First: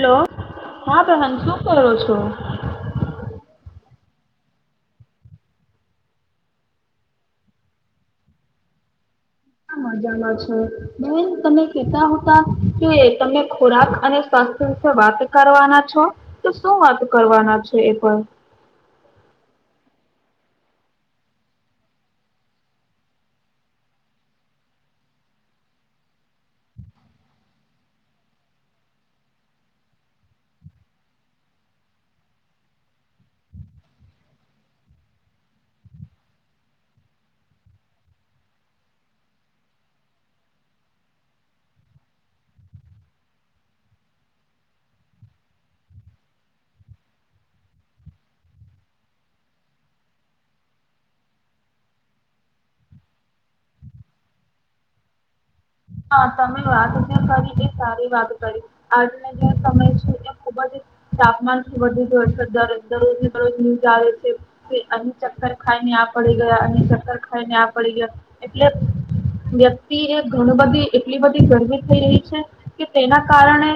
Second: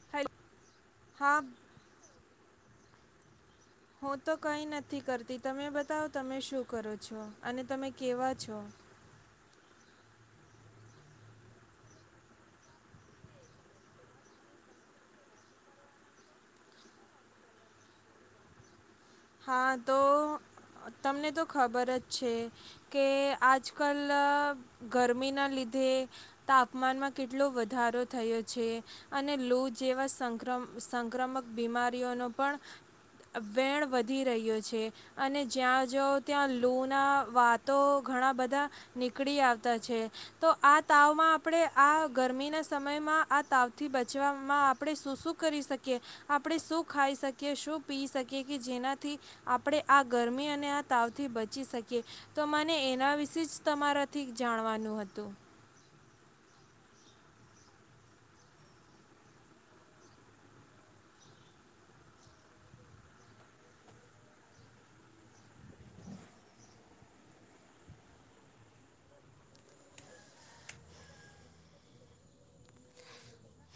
Hello, હેલ હા બહેન શું કરો છો હું તો કઈ નથી કરતી તમે બતાવો તમે શું કરો છો, અને તમે કેવા છો મજામાં છેન તમે કતા હતા કે એ તમે ખોરાક અને સ્વાસ્થ્ય વિશે વાત કરવાના છો, તો શું વાત કરવાના છો એ પણ હા, તો તમને તો ખબર જ છે કે આજ કલ ગરમીના લીધે તાપમાનમાં કેટલો વધારો થયો છે અને લૂ જેવા સંક્રમ સંક્રમક બીમારીઓનો પણ વેણ વધ. વધી રહ્યો છે, અને જ્યાં જ ત્યાં લૂના વાતો ઘણા બધા નીકળી આવતા છે, તો આ તાવમાં આપણે આ ગરમીના સમયમાં આ તાવથી બચવામાં આપણે શું શું કરી શકીએ આપણે શું ખાઈ શકીએ શું પી શકીએ કે જેના થી આપણે આ ગરમી અને આ તાવથી બચી શકીએ તો મને એના વિશે જ તમારાથી જાણવાનું હતું હા, તમે વાત કરી એ સારી વાત કરી આજના જે સમય છે એ ખુબ જ તાપમાનથી વધુ જય છે દરરોજને દરરોજ જ આવે છે કે અ ચક્કર ખાઈને આ પડી ગયા અ ચક્કર ખાઈને આ પડી ગયા એટલે વ્યક્તિ એ ઘણું બધું એટલી બધી ગરમી થઈ રહી છે કે તેના કારણે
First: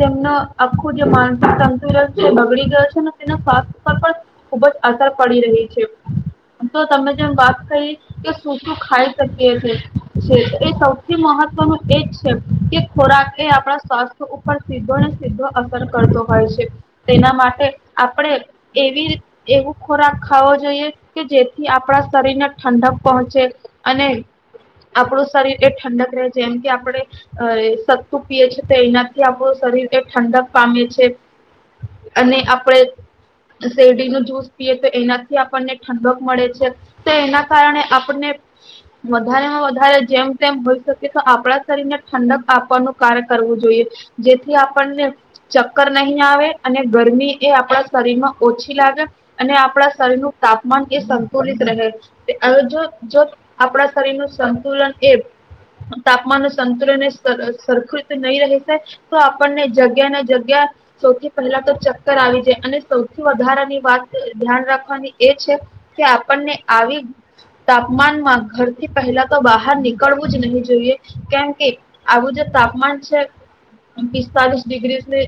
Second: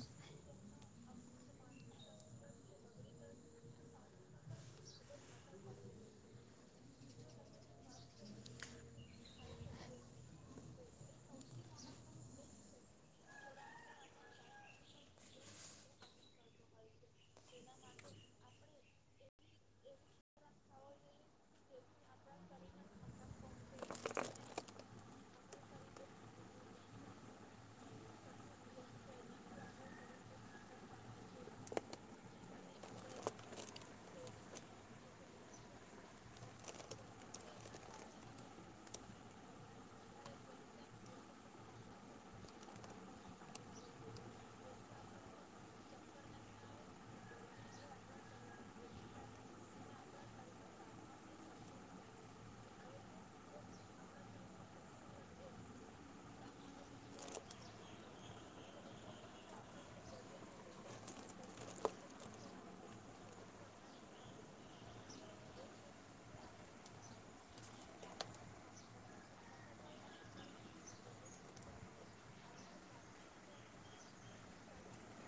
તેમનું આખું જે માનસિક સંતુલન છે બગડી ગયો છે ને તેના સ્વાસ્થ્ય પર પણ ખુબ જ અસર પડી રહી છે તો તમે જેમ વાત કરી કે શું શું ખાઈ શકી છે એ સૌથી મહવ કે ખોરાક એ આપણા સ્વાસ્થ્ય ઉપર સીધો ને સીધો અસર કરતો હોય છે, તેના માટે આપણે એવી એવું ખોરાક ખાવો જોઈએ કે જેથી આપણા શરીરને ઠંડક પહોંચે અને આપણું શરીર એ ઠંડક રહે જેમ કે આપણે અ સત્તુ પીએ તો એનાથી આપણું શરીર એ ઠંડક પામે છે અને આપણે શેરડી ન જૂસ પીએ તો એનાથી આપણને ઠંડક મળે છે તો એના કારણે આપણને વધારેમાં વધારે જેમ તેમ હોય શકે આપણા શરીરને ઠંડક આપવાનું કાર્ય કરવું જોઈએ જેથી આપણને ચક્કર નહીં આવે અને ગરમી એ આપણા શરીરમાં ઓછી લાગે અને આપણા શરીરનું તાપમાન એ સંતુલિત રહે આપણા શરીર નું સંતુલન એ તાપમાન સંતુને સરખૃત નહી રહેશે તો આપણને જગ્યા ને જગ્યા સૌથી પહેલા તો ચક્કર આવી જાય અને સૌથી વધારાની વાત ધ્યાન રાખવાની એ છે કે આપણને આવી તાપમાનમાં ઘરથી પહેલા તો બહાર નીકળવું જ નહી જોઈએ કેમ આવું જે તાપમાન છે પિસ્તાલીસ ડિગ્રી,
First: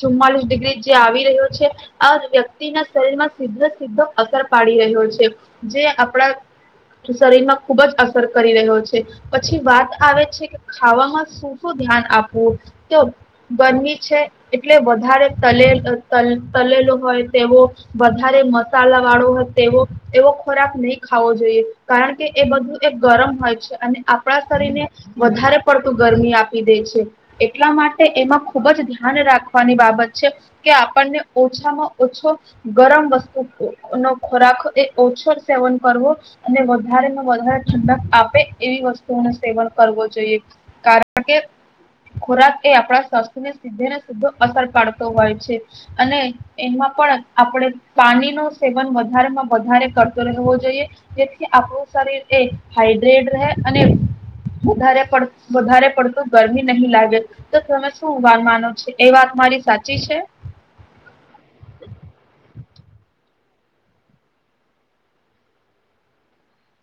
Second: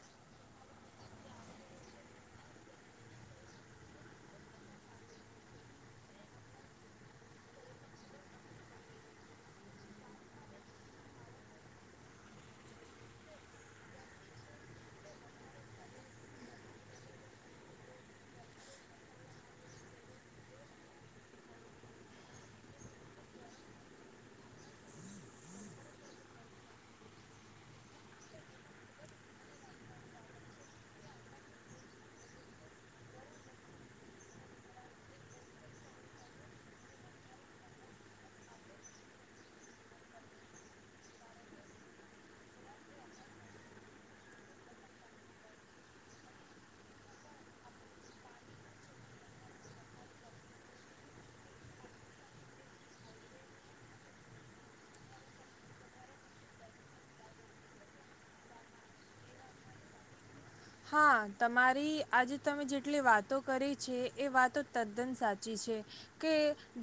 ચુમ્માલીસ ડિગ્રી જે આવી રહ્યો છે આ વ્યક્તિ ના શરીર માં સીધો સીધો અસર પાડી રહ્યો છે જે આપડા શરીરમાં ખુબ જ અસર કરી રહ્યો છે પછી વાત આવે છે કે ખાવામાં શું શું ધ્યાન આપવું તો ગરમી છે એટલે વધારે ત તલેલો હોય તેવો વધારે મસાલા વાળો હોય તેવો એવો ખોરાક નહી ખાવો જોઈએ કારણ કે એ બધું એક ગરમ હોય છે અને આપડા શરીરને વધારે પડતું ગરમી આપી દે છે એટલા માટે એમાં ખુબ જ ધ્યાન રાખવાની બાબત છે કે આપણને ઓછામાં ઓછો ગરમ વસ્તુ નો ખોરાક એ ઓછો સેવન કરવો અને વધારેમાં વધારે ઠંડક આપે એવી વસ્તુ સેવન કરવું જોઈએ કારણ કે ખોરાક એ આપણા શસ્ને સીધે ને સીધો અસર પાડતો હોય છે અને એમાં પણ આપણે પાણી નુ સેવન વધારેમાં વધારે કરતો રહેવો જોઈએ જેથી આપણું શરીર એ હાઈડ્રેટ રહે અને વધ વધારે પડતું ગરમી નહીં લાગે તો તમે શું વાન માનો છે એ વાત મારી સાચી છે? હા તમારી આજે તમે જેટલી વાતો કરી છે એ વાતો તદ્દન સાચી છે કે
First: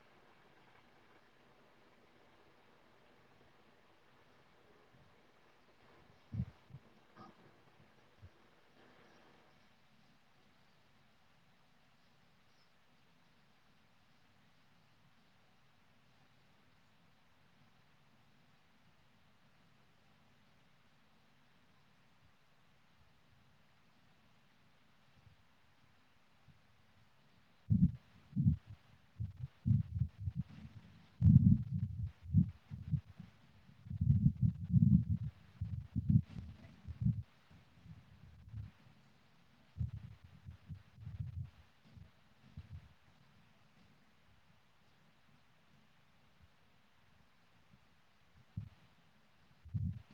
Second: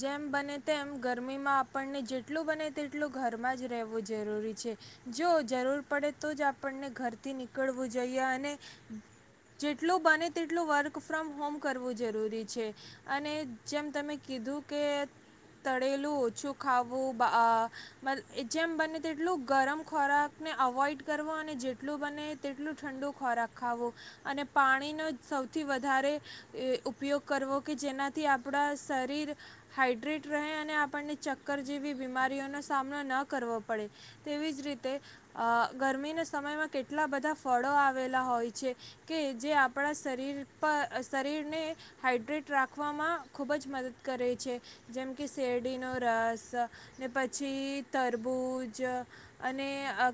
જેમ બને તેમ ગરમીમાં આપણને જેટલું બને તેટલું ઘરમાં જ રહેવું જરૂરી છે જો જરૂર પડે તો જ આપણને ઘરથી નીકળવું જોઈએ અને જેટલું બને તેટલું વર્ક ફ્રોમ હોમ કરવું જરૂરી છે અને જેમ તમે કીધું કે તળેલું ઓછું ખાવું જેમ બને તેટલું ગરમ ખોરાકને અવોઇડ કરવો અને જેટલું બને તેટલું ઠંડુ ખોરાક ખાવો અને પાણીનો સૌથી વધારે ઉપયોગ કરવો કે જેનાથી આપણા શરીર હાાઈડ્રેટ રહે અને આપણને ચક્કર જેવી બીમારીઓનો સામનો ન કરવો પડે તેવી જ રીતે ગરમીના સમયમાં કેટલા બધા ફળો આવેલા હોય છે છે, કે જે આપણા શરીર પર શરીરને, હાઈડ્રેટ રાખવામાં ખૂબ જ મદદ કરે છે, જેમ કે શેરડીનો રસ, ને પછી તરબૂજ અને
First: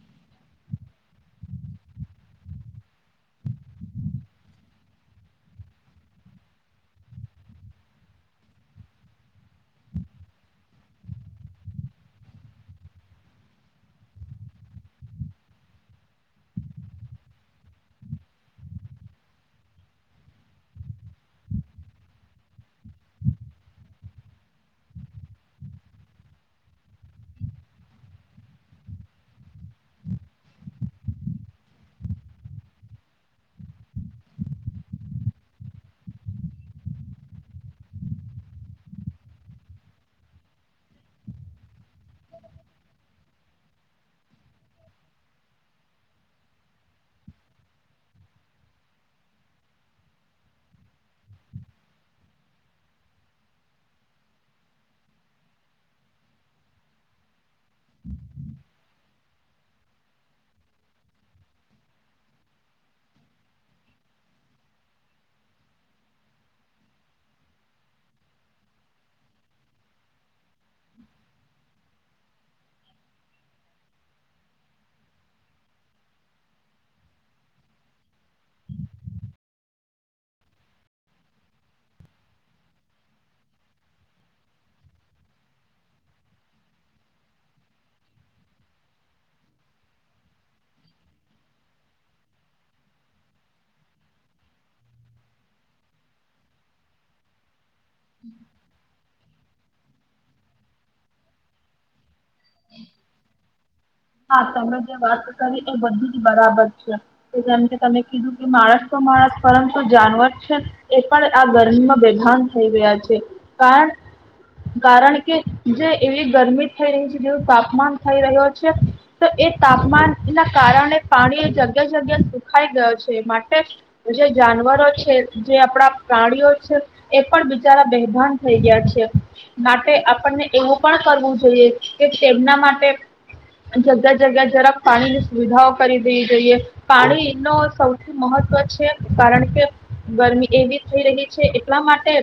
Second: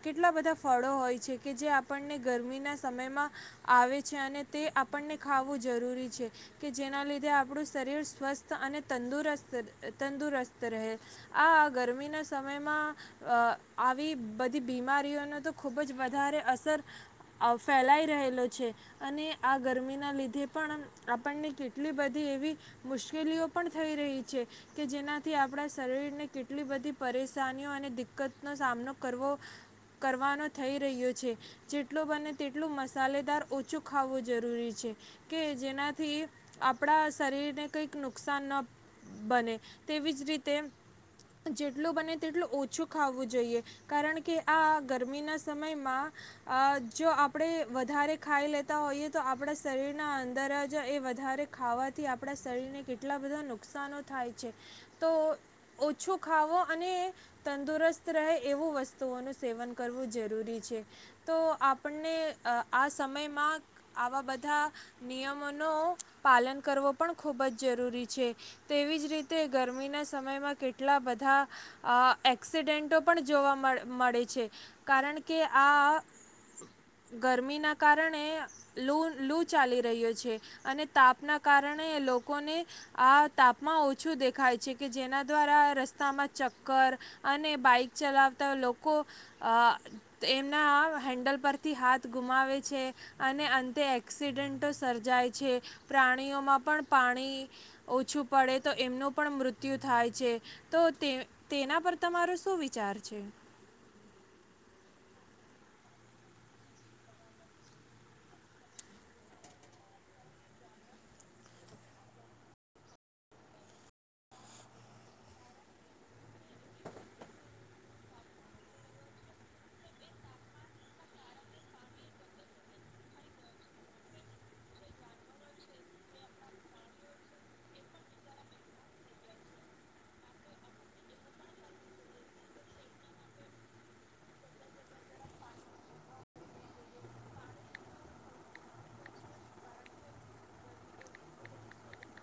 કેટલા બધા ફળો હોય છે કે જે આપણને ગરમીના સમયમાં. આવે છે અને તે આપણને ખાવું જરૂરી છે, કે જેના લીધે આપણું શરીર સ્વસ્થ અને તંદુરસ્ત તંદુરસ્ત રહે, આ ગરમીના સમયમાં આવી બધી બીમારીઓને તો ખુબ જ વધારે અસર ફેલાઈ રહે. અને આ ગરમીના લીધે પણ આપણને કેટલી બધી એવી, મુશ્કેલીઓ પણ થઈ રહી છે કે જેનાથી આપણા શરીરને કેટલી બધી પરેશાનીઓ અને દિકકતનો સામનો કરવો, કરવાનો થઈ રહ્યો છે, જેટલો બને તેટલોું મસાલે ઓછું ખવું જરૂરી છે, કે જેનાથી આપણા શરીરને કંઈક નુકસાન ન બને, તેવી જ રીતે જેટલું બને તેટલું ઓછું ખાવું જોઈએ, કારણ કે આ ગરમીના સમયમાં, જો આપણે વધારે ખાઈ લેતા હોઈએ તો આપણા શરીરના અંદર જ એ વધારે ખાવાથી આપણા શરીરને કેટલા બધા નુકસાનો થાય છે, તો ઓછું ખાવો અને તંદુરસ્ત રહે એવું વસ્તુઓનું સેવન કરવું જરૂરી છે, તો આપણને આ સમય સમયમાં આવા બધા, નિયમોનું પાલન કરવો પણ ખૂબ જ જરૂરી છે, તેવી જ રીતે ગરમીના સમયમાં કેટલા બધા એક્સિડેન્ટો પણ જોવા મળે છે, કારણ કે આ ગરમીના કારણે લ લૂ ચાલી રહ્યો છે, અને તાપના કારણે લોકોને આ તાપમાં ઓછું દેખાય છે, કે જેના દ્વારા રસ્તામાં ચક્કર, અને બાઈક ચલાવતા લોકો, એમના હેન્ડલ પરથી હાથ ગુમાવે છે, અને અંતે એક્સિડેન્ટો સર્જાય છે, પ્રાણીઓમાં પણ પાણી ઓછું પડે તો એમનું પણ મૃત્યુ મૃત્યુ થાય છે, તો તે તેના પર તમારો શું વિચાર છે? હા તમે જે વાત કરી એ બધું જ બરાબર છે, કે જેમ કે તમે કીધું કે માણસ તો માણસ પરંતુ જાનવર છે, એ પણ આ ગરમીમાં બેભાન થઈ ગયા છે, કારણ કારણ કે જે એવી ગરમી થઈ રહી છે જેવું તાપમાન થઈ રહ્યું છે. તો એ તાપમાન ના કારણે પાણી જગ્યા જગ્યા સુખાઈ ગયો છે, માટે જે જાનવરો છે જે આપણા પ્રાણીઓ છે, એ પણ બિચારા બેભાન થઈ ગયા છે, માટે આપણને એવું પણ કરવું જોઈએ, કે તેમના માટે જગ્યા જગ્યા જરાક પાણીની સુવિધાઓ કરી દેવી જોઈએ, પાણી ન સૌથી મહત્વ છે, કારણ કે ગરમી એવી થઈ રહી છે એટલા માટે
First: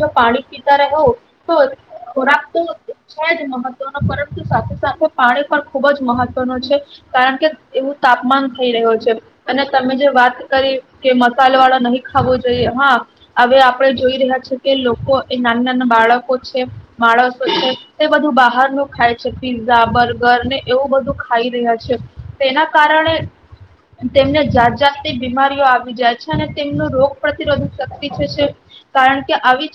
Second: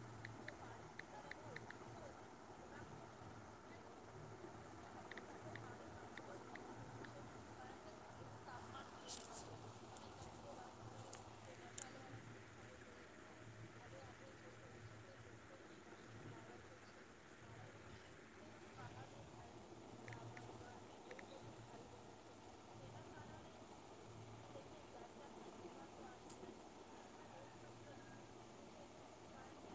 જો પાણી પીતા રહો તો ખોરાક તો છે જ મહત્વનો પરંતુ સાથે સાથે પાણી પર ખુબ જ મહત્વ ન છે, કારણ કે એવું તાપમાન થઈ રહ્યો છે, અને તમે જે વાત કરી કે મસાલ વાળો નહીં ખાવો જોઈએ હા, હવે આપણે જોઈ રહ્યા છેએ કે લોકો એ નાના નાના બાળકો છે, માણસો છે, તે બધું બહાર ન ખાય છે પીઝઝા બર્ગર ને એવું બધું ખાઈ રહ્યા છે, તેના કારણે તેમને જાત જાતની બીમારીઓ આવી જાય છે, અને તેમનું રોગ પ્રતિરોધક શક્તિ છે છે, કારણ કે આવી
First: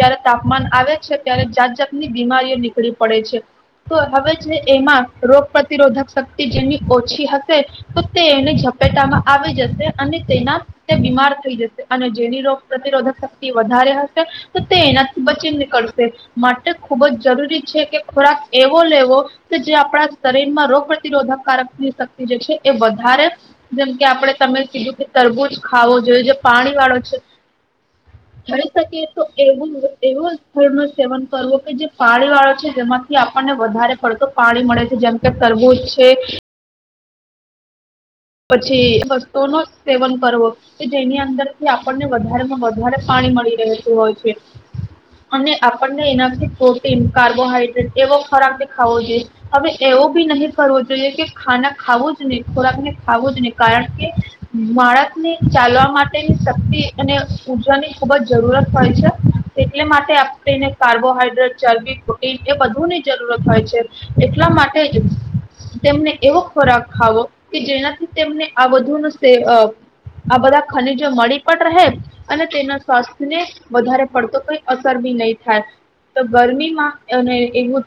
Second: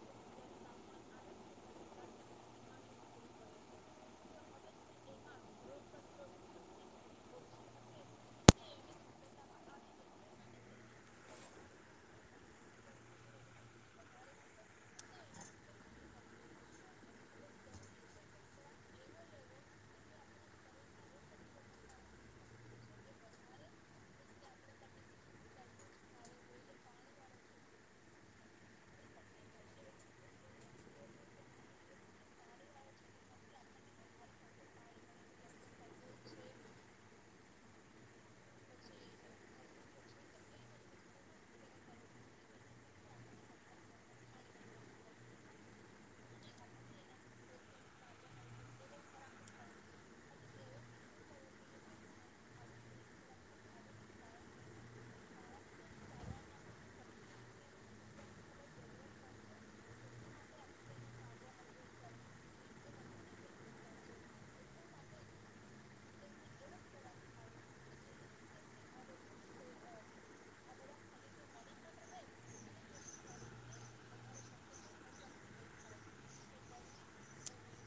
જારે તાપમાન આવે છે, ત્યારે જાત જાતની બીમારીઓ નીકળી પડે છે તો હવે જે એમાં રોગ પ્રતિરોધક શક્તિ જેની ઓછી હશે, તો તે એની ઝપેટામાં આવી જશે અને તેના બીમાર થઈ જશે અને જેની રોગ પ્રતિરોધક શક્તિ વધારે હશે, તો તે એનાથી બચી નીકળશે, માટે ખુબ જ જરૂરી છે કે ખોરાક એવો લેવો જે આપણા શરીરમાં રોગ પ્રતિરોધકકારકની શક્તિ જે છે એ વધારે, જેમ કે આપણે તમે કીધું કે તરબૂજ ખાવો જોઈએ જે પાણી વાળો છે, થઈ શકીએ તો એવું એવું સ્થળ નું સેવન કરવું કે જે પાણી વાળો છે જેમાંથી આપણને વધારે પડતો પાણી મળે છે જેમ કે તરબૂજ છે. પછી વસ્તુ ન સેવન કરવો, કે જેની અંદરથી આપણને વધારે માં વધારે પાણી મળી રહેતું હોય છે, અને આપણને એનાથી પ્રોટીન કાર્બોહાઈડ્રેટ એવો ખોરાક ને ખાવો જોઈએ, હવે એવું બી નહીં કરવો જોઈએ કે ખાના ખાવું જ નને ખોરાક ને ખાવું જ નહી કારણ કે, માળકને ચાલવા માટેની શક્તિ અને ઉર્જાની ખુબ જ જરૂરત હોય છે, એટલે માટે આપણેને કાર્બોહાઈડ્રેટ ચરબી પ્રોટીન એ બધુની જરૂરત હોય છે, એટલા માટે જ તેમને એવો ખોરાક ખાવો કે જેના ને આ બુ આ બધા ખનીજો મળી પણ રહે અને તેના સ્વાસ્થ્યને વધારે પડતો કઈ અસર બી નહી થાય, તો ગરમીમાં અને એવું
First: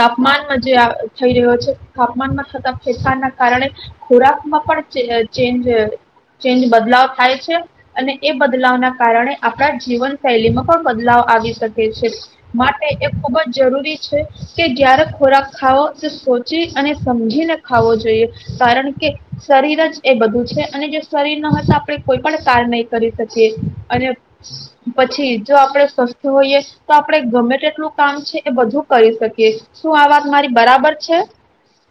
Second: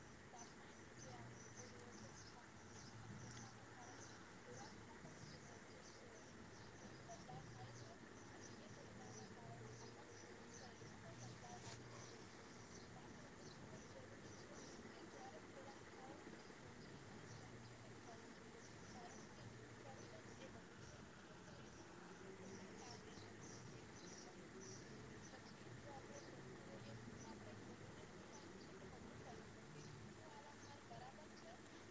તાપમાનમાં જે થઈ રહ્યો છે, તાપમાનમાં થતા ફેફારના કારણે ખોરાકમાં પણ ચેન્જ ચેન્જ બદલાવ થાય છે, અને એ બદલાવના કારણે આપણા જીવન શૈલીમાં પણ બદલાવ આવી શકે છે, માટે એ ખૂબ જ જરૂરી છે, કે જ્યારે ખોરાક ખાવો તે સોચી અને સમજીને ખાવો જોઈએ, કારણ કે શરીર જ એ બધું છે અને જો શરીર ના હોય તો આપણે કોઈ પણ કાર નહી કરી શકીએ, અને પછી જો આપણે સ્વસ્થ હોઈએ, તો આપણે ગમે તેટલું કામ છે એ બધું કરી શકીએ શું આ વાત મારી બરાબર છે?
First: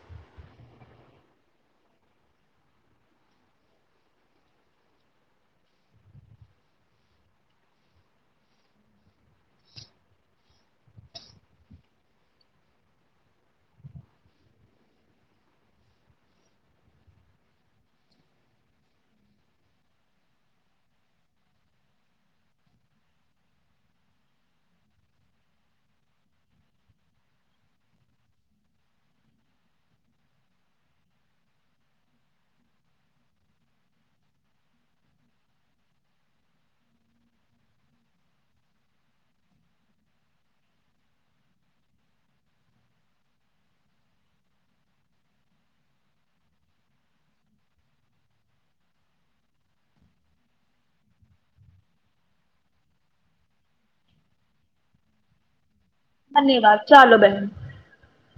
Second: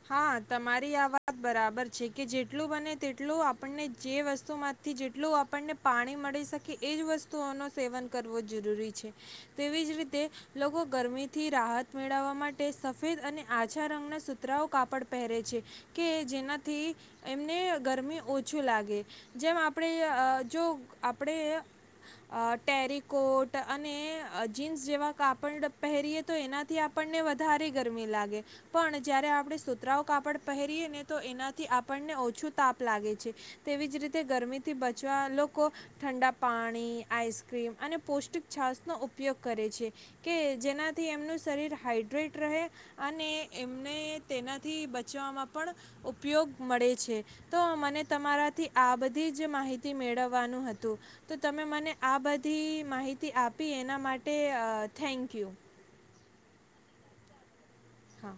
હા તમારી આ વાત બરાબર છે કે જેટલું બને તેટલું આપણને જે વસ્તુમાંથી જેટલું આપણને પાણી મળી શકે એજ વસ્તુઓ ન સેવન કરવું જરૂરી છે, તેવી જ રીતે લોકો ગરમીથી રાહત મેળવવા માટે સફેદ અને આછા રંગના કતરાઓ કાપડ પહેરે છે, કે જેનાથી એમને ગરમી ઓછું લાગે, જેમ આપણે જો આપણે ટેરીકોટ અને જીન્સ જેવા કાપડ પહેરીએ તો એનાથી આપણને વધારે ગરમી લાગે, પણ જ્યારે આપણે સુતરાઉ કાપડ પહેરીએ ને તો એનાથી આપણને ઓછું તાપ લાગે છે, તેવી જ રીતે ગરમીથી બચવા લોકો, ઠંડા પાણી આઇસક્રીમ અને પૌષ્ટિક છાશનો ઉપયોગ કરે છે, કે જેનાથી એમનું શરીર હાાઈડ્રેટ રહે, અને એમ ને તેનાથી બચવામાં પણ, ઉપયોગ મળે છે, તો મને તમારાથી આ બધી જ માહિતી મેળવવાનું હતું, તો તમે મને આ બધી માહિતી આપી એના માટે થેન્કયુ. ધન્યવાદ ચાલો બહેન. હા.